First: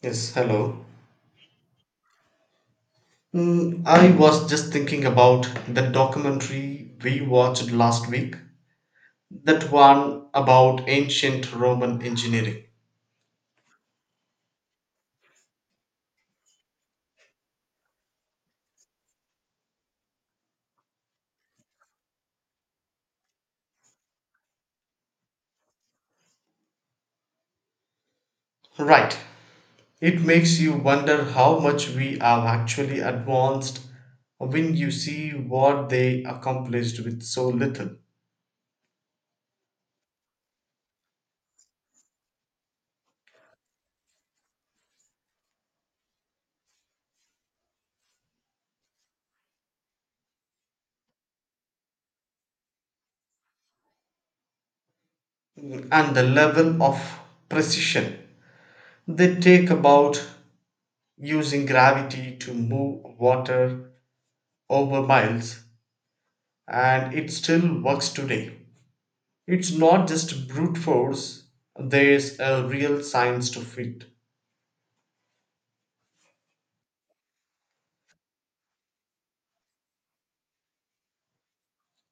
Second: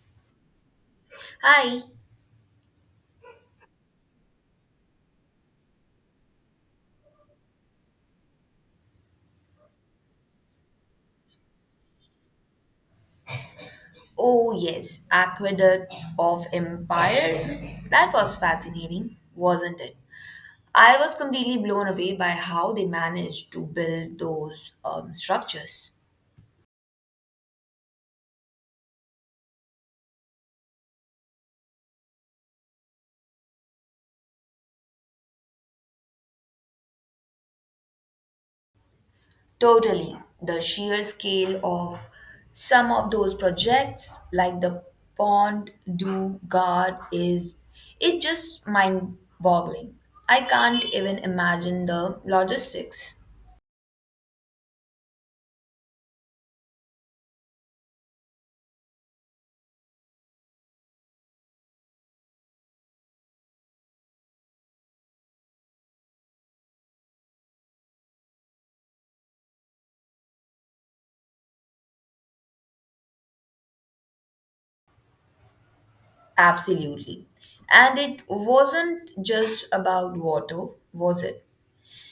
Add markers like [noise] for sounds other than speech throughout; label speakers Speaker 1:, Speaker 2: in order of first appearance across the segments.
Speaker 1: Yes, hello.
Speaker 2: Hi.
Speaker 1: I was just thinking about the documentary we watched last week, that one about ancient Roman engineering.
Speaker 2: Oh, yes, Aqueducts of Empire. That was fascinating, wasn't it? I was completely blown away by how they managed to build those structures.
Speaker 1: Right. It makes you wonder how much we have actually advanced when you see what they accomplished with so little.
Speaker 2: Totally. The sheer scale of some of those projects, like the Pont du Gard, is it just mind boggling. I can't even imagine the logistics.
Speaker 1: And the level of precision they take about using gravity to move water over miles, and it still works today. It's not just brute force, there's a real science to it.
Speaker 2: Absolutely. And it wasn't just about water, was it?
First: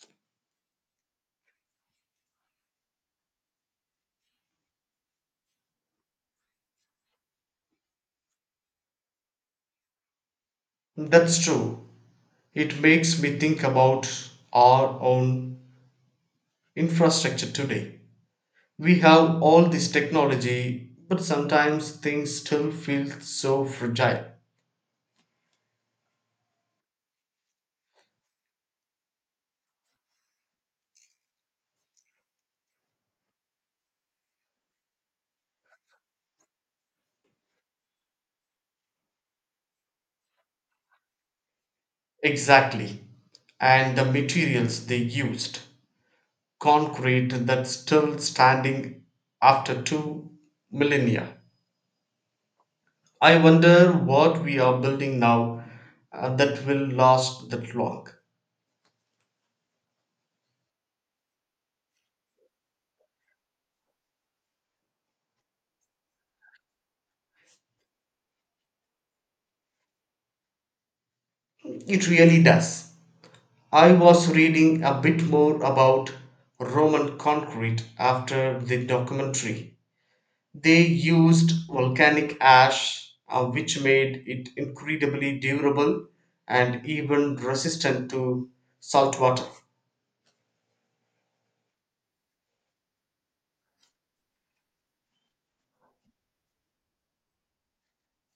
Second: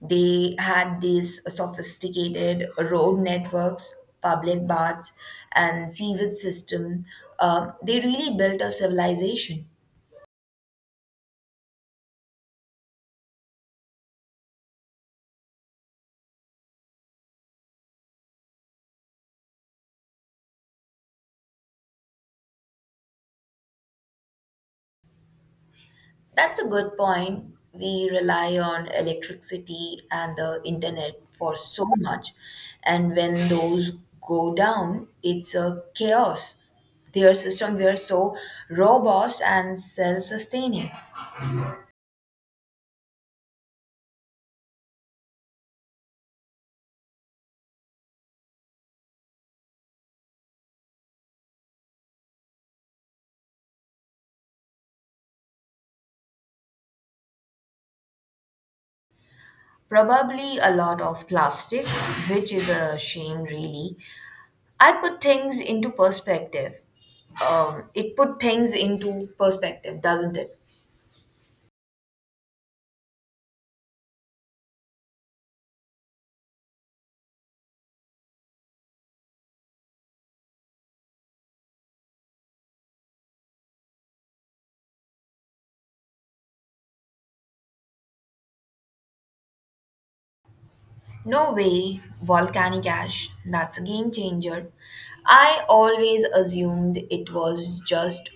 Speaker 2: They had these sophisticated road networks, public baths, and sewage system. They really built a civilization.
Speaker 1: That's true. It makes me think about our own infrastructure today. We have all this technology, but sometimes things still feel so fragile.
Speaker 2: That's a good point. We rely on electricity and the internet for so much, and when those go down, it's a chaos. Their system were so robust and self-sustaining.
Speaker 1: Exactly. And the materials they used concrete that's still standing after two millennia. I wonder what we are building now that will last that long.
Speaker 2: Probably a lot of plastic, which is a shame, really. I put things into perspective. It put things into perspective, doesn't it?
Speaker 1: It really does. I was reading a bit more about Roman concrete after the documentary. They used volcanic ash, which made it incredibly durable and even resistant to salt water.
Speaker 2: No way, volcanic ash. That's a game changer. I always assumed it was just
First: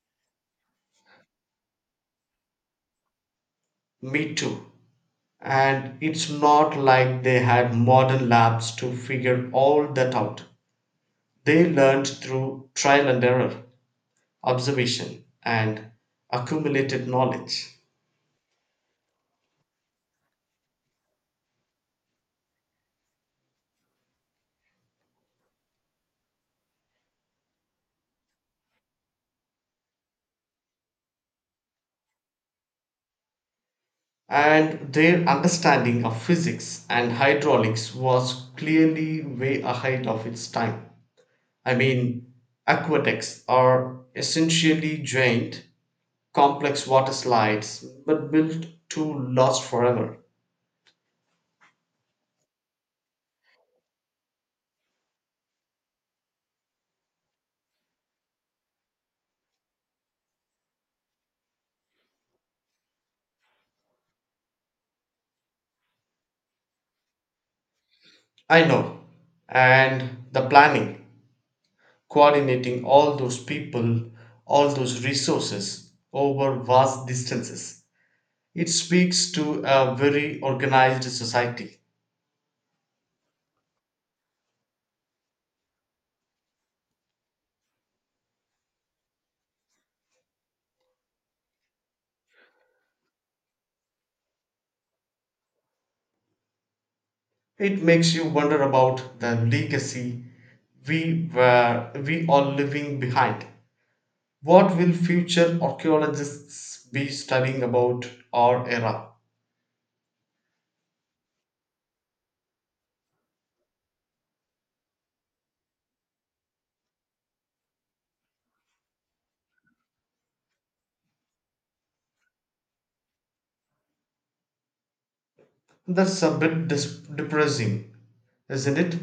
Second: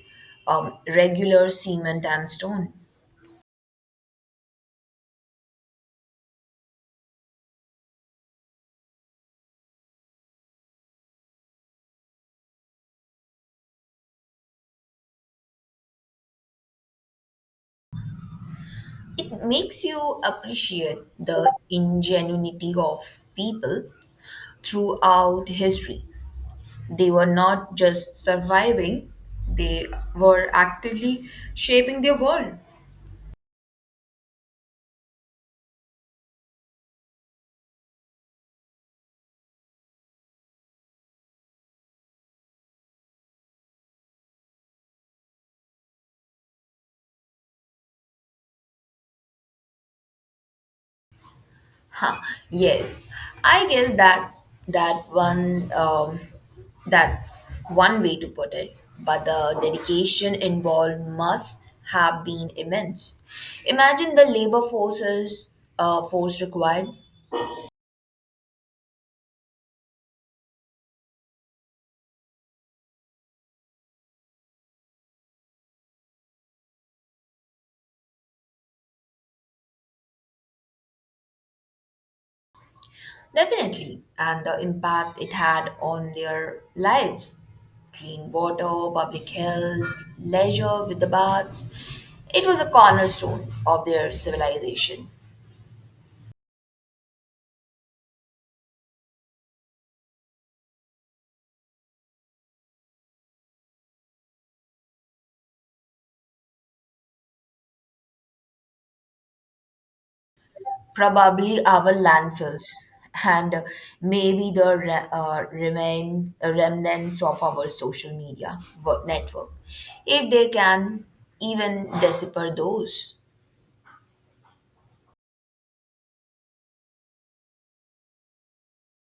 Speaker 2: regular cement and stone.
Speaker 1: Me too. And it's not like they had modern labs to figure all that out. They learned through trial and error, observation, and accumulated knowledge,
Speaker 2: It makes you appreciate the ingenuity of people throughout history. They were not just surviving, they were actively shaping their world.
Speaker 1: and their understanding of physics and hydraulics was clearly way ahead of its time. I mean, aqueducts are essentially giant, complex water slides, but built to last forever.
Speaker 2: Huh, yes, I guess that one. That's one way to put it. But the dedication involved must have been immense. Imagine the labor forces force required,
Speaker 1: I know, and the planning, coordinating all those people, all those resources over vast distances. It speaks to a very organized society.
Speaker 2: definitely, and the impact it had on their lives. Clean water, public health, leisure with the baths. It was a cornerstone of their civilization.
Speaker 1: It makes you wonder about the legacy we are leaving behind. What will future archaeologists be studying about our era?
Speaker 2: Probably our landfills and maybe the re- remain remnants of our social media network, if they can even decipher those.
Speaker 1: That's a bit depressing, isn't it?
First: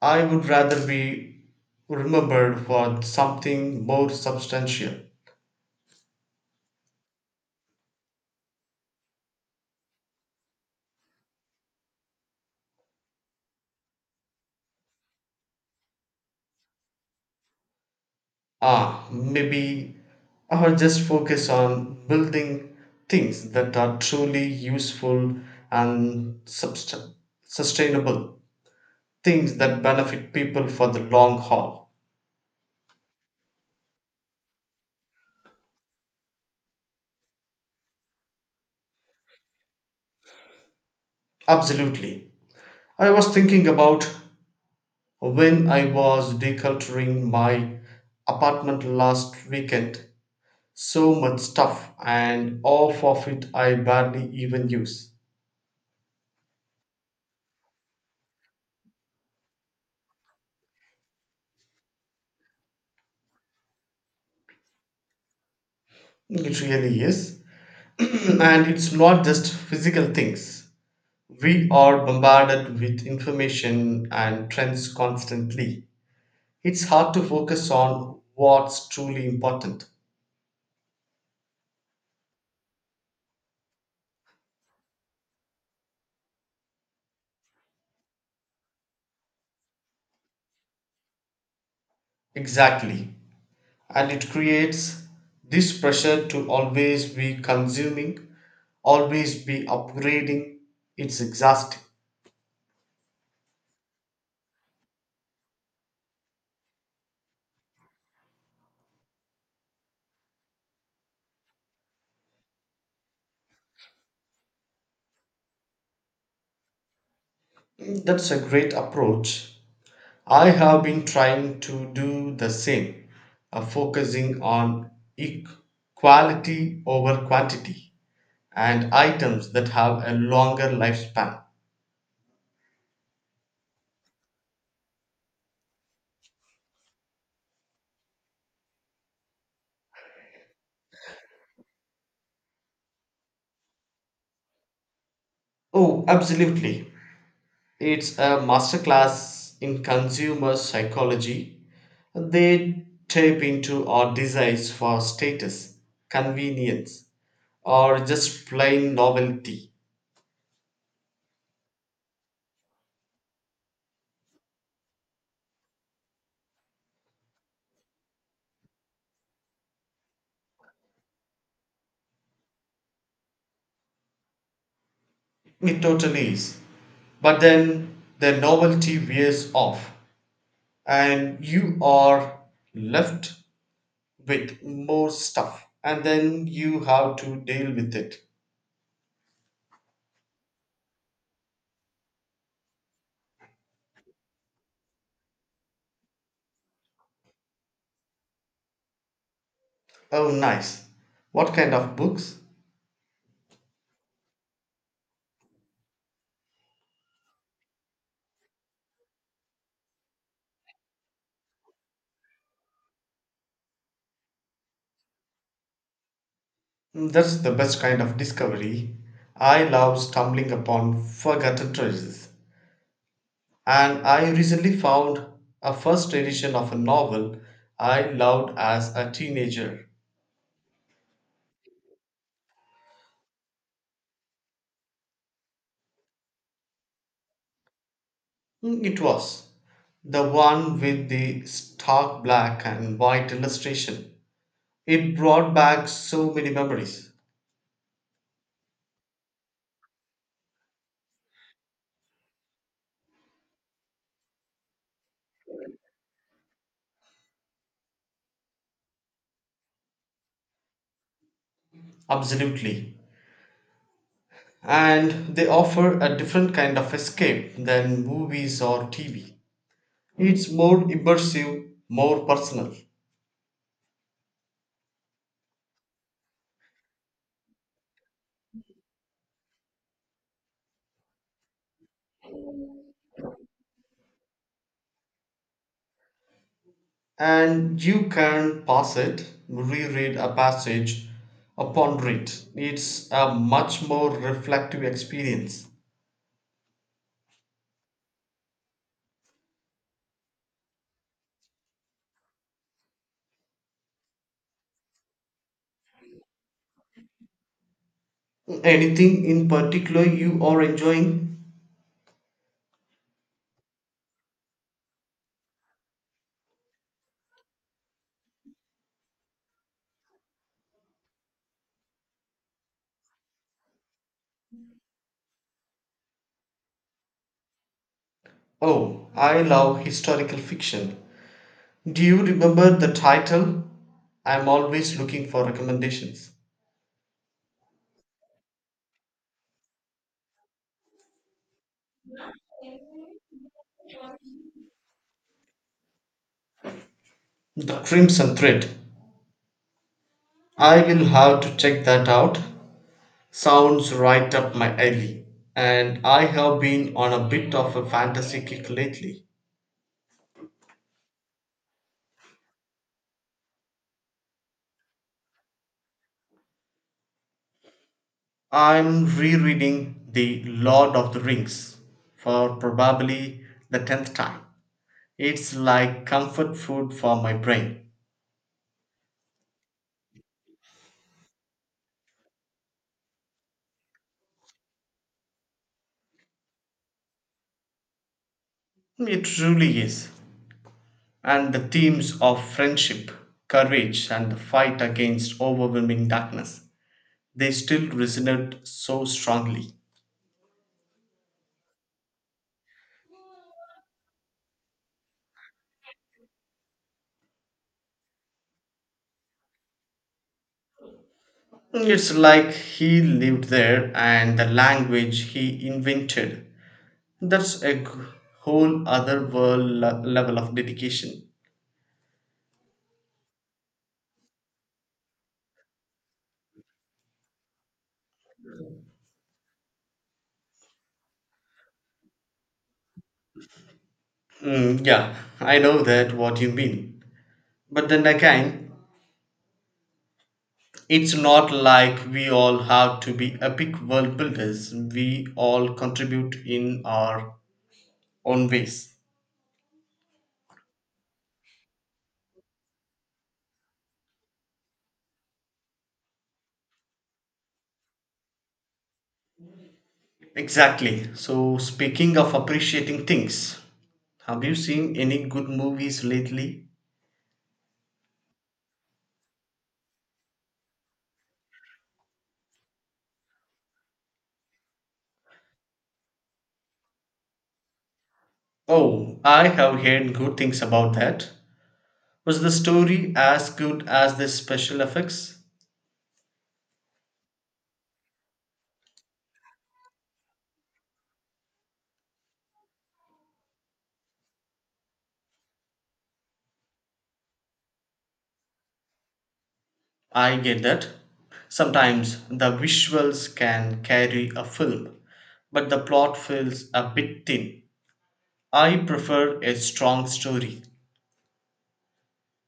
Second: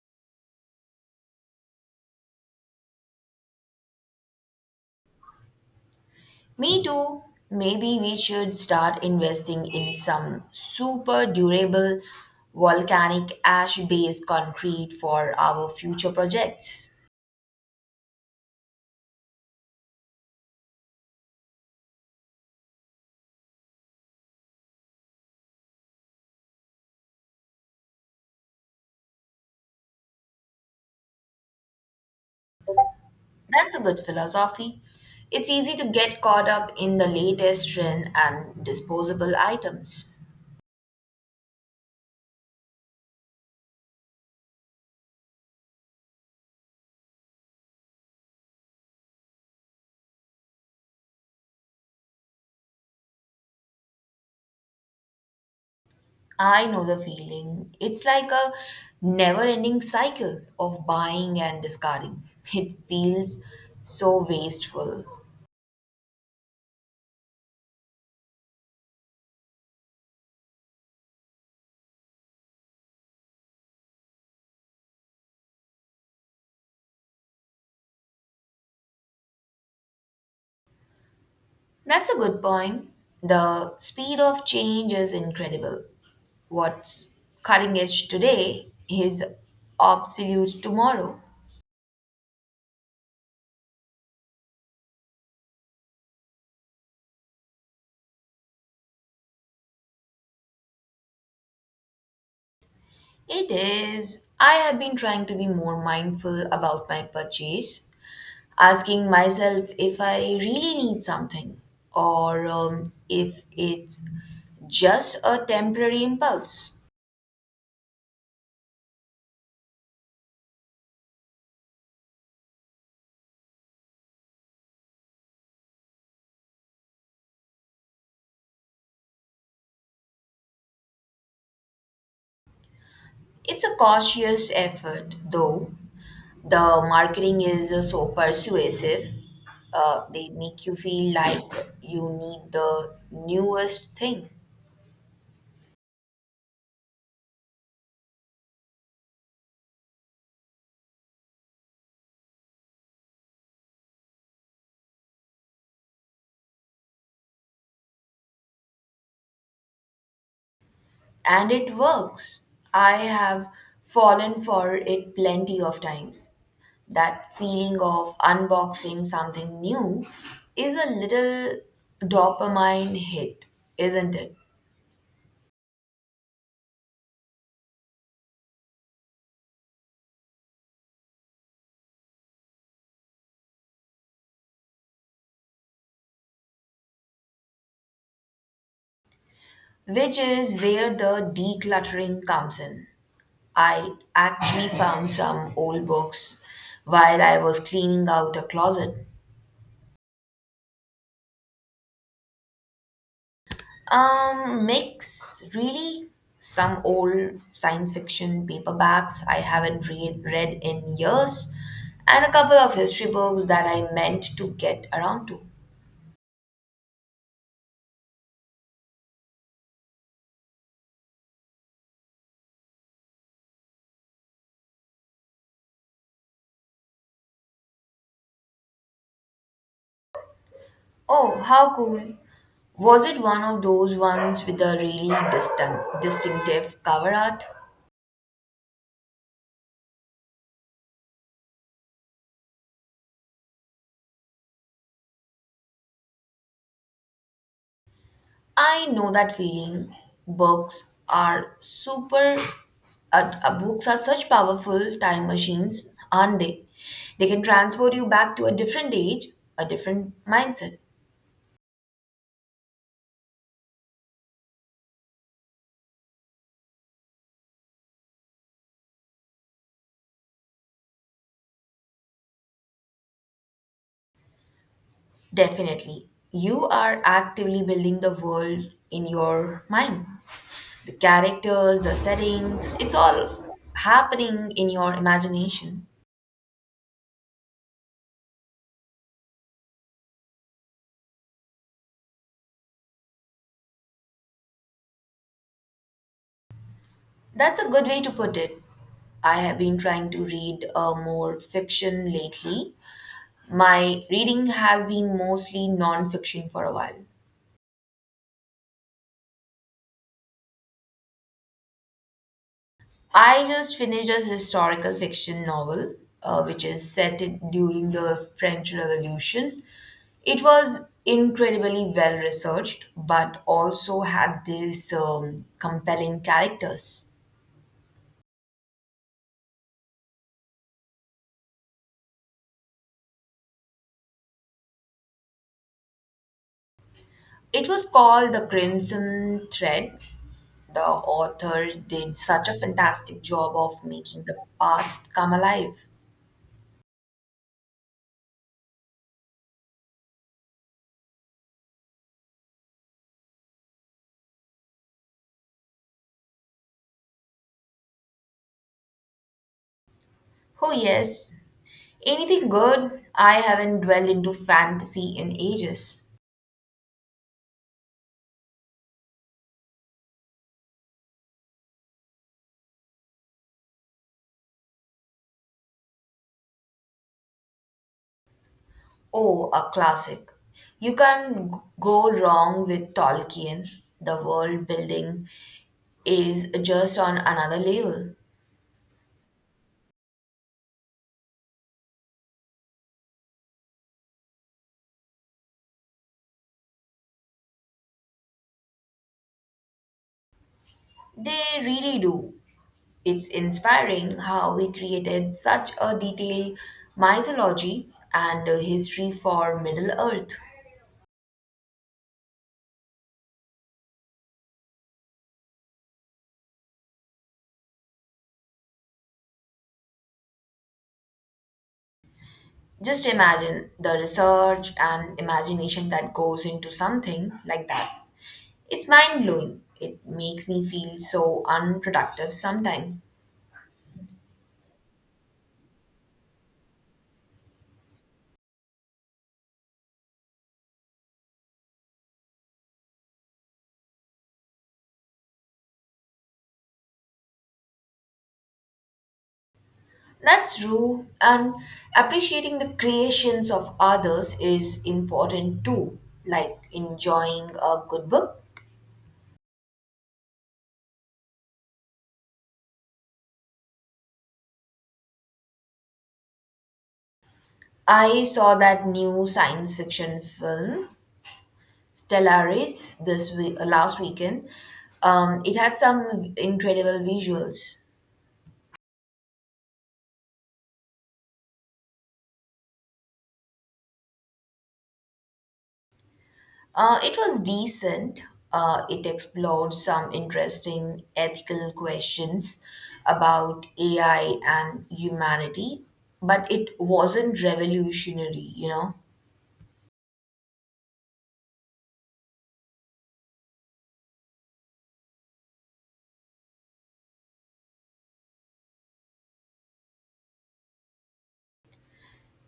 Speaker 1: I would rather be remembered for something more substantial.
Speaker 2: Me too. Maybe we should start investing in some super durable volcanic ash based concrete for our future projects.
Speaker 1: Ah, maybe. Or just focus on building things that are truly useful and sustainable, things that benefit people for the long haul.
Speaker 2: That's a good philosophy. It's easy to get caught up in the latest trend and disposable items.
Speaker 1: Absolutely. I was thinking about when I was decluttering my apartment last weekend. So much stuff, and half of it I barely even use.
Speaker 2: I know the feeling. It's like a never ending cycle of buying and discarding. It feels so wasteful.
Speaker 1: It really is. [clears throat] And it's not just physical things. We are bombarded with information and trends constantly. It's hard to focus on what's truly important.
Speaker 2: That's a good point. The speed of change is incredible. What's cutting edge today is obsolete tomorrow.
Speaker 1: Exactly. And it creates this pressure to always be consuming, always be upgrading. It's exhausting.
Speaker 2: It is. I have been trying to be more mindful about my purchase, asking myself if I really need something or if it's just a temporary impulse.
Speaker 1: That's a great approach. I have been trying to do the same, focusing on equality over quantity, and items that have a longer lifespan.
Speaker 2: It's a cautious effort, though. The marketing is so persuasive. They make you feel like you need the newest thing.
Speaker 1: Oh, absolutely. It's a masterclass in consumer psychology. They tap into our desires for status, convenience, or just plain novelty.
Speaker 2: And it works. I have fallen for it plenty of times. That feeling of unboxing something new is a little dopamine hit, isn't it?
Speaker 1: It totally is. But then the novelty wears off, and you are left with more stuff, and then you have to deal with it.
Speaker 2: Which is where the decluttering comes in. I actually found some old books while I was cleaning out a closet.
Speaker 1: Oh, nice. What kind of books?
Speaker 2: Mix really. Some old science fiction paperbacks I haven't read in years, and a couple of history books that I meant to get around to.
Speaker 1: That's the best kind of discovery. I love stumbling upon forgotten treasures. And I recently found a first edition of a novel I loved as a teenager.
Speaker 2: Oh, how cool! Was it one of those ones with a really distinctive cover art?
Speaker 1: It was the one with the stark black and white illustration. It brought back so many memories.
Speaker 2: I know that feeling. Books are super. Books are such powerful time machines, aren't they? They can transport you back to a different age, a different mindset.
Speaker 1: Absolutely. And they offer a different kind of escape than movies or TV. It's more immersive, more personal.
Speaker 2: Definitely. You are actively building the world in your mind. The characters, the settings, it's all happening in your imagination.
Speaker 1: And you can pause it, reread a passage, or ponder it. It's a much more reflective experience.
Speaker 2: That's a good way to put it. I have been trying to read more fiction lately. My reading has been mostly non-fiction for a while.
Speaker 1: Anything in particular you are enjoying?
Speaker 2: I just finished a historical fiction novel, which is during the French Revolution. It was incredibly well researched, but also had these compelling characters.
Speaker 1: Oh, I love historical fiction. Do you remember the title? I'm always looking for recommendations.
Speaker 2: It was called The Crimson Thread. The author did such a fantastic job of making the past come alive.
Speaker 1: The Crimson Thread. I will have to check that out. Sounds right up my alley. And I have been on a bit of a fantasy kick lately.
Speaker 2: Oh, yes. Anything good? I haven't dwelled into fantasy in ages.
Speaker 1: I'm rereading The Lord of the Rings for probably the 10th time. It's like comfort food for my brain.
Speaker 2: Oh, a classic. You can't go wrong with Tolkien. The world building is just on another level.
Speaker 1: It truly is. And the themes of friendship, courage, and the fight against overwhelming darkness, they still resonate so strongly.
Speaker 2: They really do. It's inspiring how he created such a detailed mythology and a history for Middle Earth.
Speaker 1: It's like he lived there and the language he invented. That's a whole other world level of dedication.
Speaker 2: Just imagine the research and imagination that goes into something like that. It's mind blowing. It makes me feel so unproductive sometimes.
Speaker 1: Mm, yeah, I know that what you mean. But then again, it's not like we all have to be epic world builders. We all contribute in our own ways.
Speaker 2: That's true, and appreciating the creations of others is important too, like enjoying a good book.
Speaker 1: Exactly. So, speaking of appreciating things, have you seen any good movies lately?
Speaker 2: I saw that new science fiction film, Stellaris, this week, last weekend. It had some incredible visuals.
Speaker 1: Oh, I have heard good things about that. Was the story as good as the special effects?
Speaker 2: It was decent. It explored some interesting ethical questions about AI and humanity, but it wasn't revolutionary, you know.
Speaker 1: I get that. Sometimes the visuals can carry a film, but the plot feels a bit thin. I prefer a strong story.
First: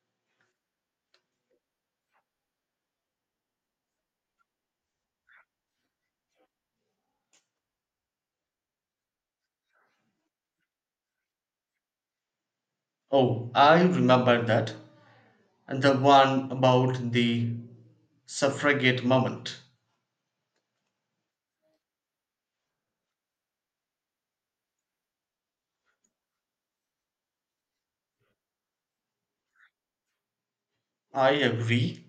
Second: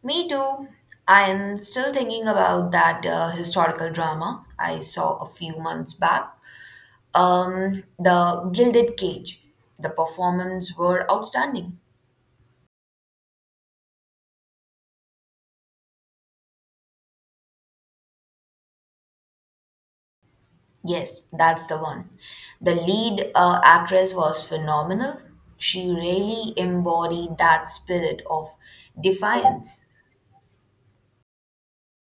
Speaker 2: Me too. I'm still thinking about that historical drama I saw a few months back. The Gilded Cage. The performances were outstanding.
Speaker 1: Oh, I remember that. And the one about the suffragette moment.
Speaker 2: Yes, that's the one. The lead actress was phenomenal. She really embodied that spirit of defiance.
Speaker 1: I agree.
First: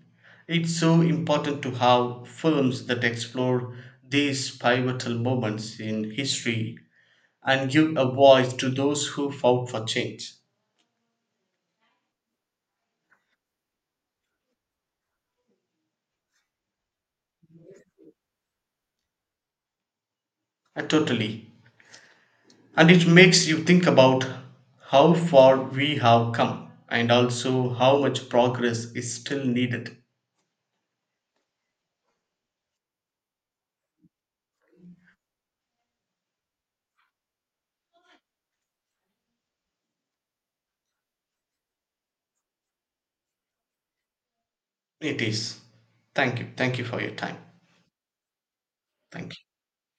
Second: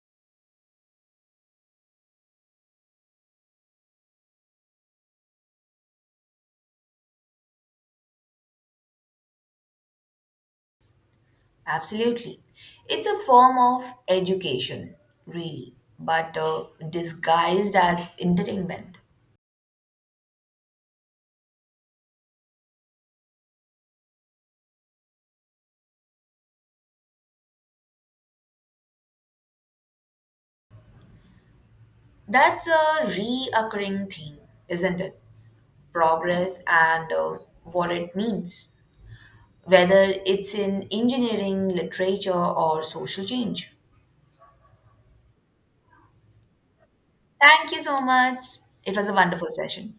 Speaker 1: It's so important to have films that explore these pivotal moments in history and give a voice to those who fought for change.
Speaker 2: Absolutely. It's a form of education, really, but disguised as entertainment.
Speaker 1: Totally. And it makes you think about how far we have come and also how much progress is still needed.
Speaker 2: That's a reoccurring theme, isn't it? Progress and what it means, whether it's in engineering, literature, or social change.
Speaker 1: It is. Thank you. Thank you for your time.
Speaker 2: Thank you so much. It was a
Speaker 1: Thank
Speaker 2: wonderful
Speaker 1: you.
Speaker 2: session.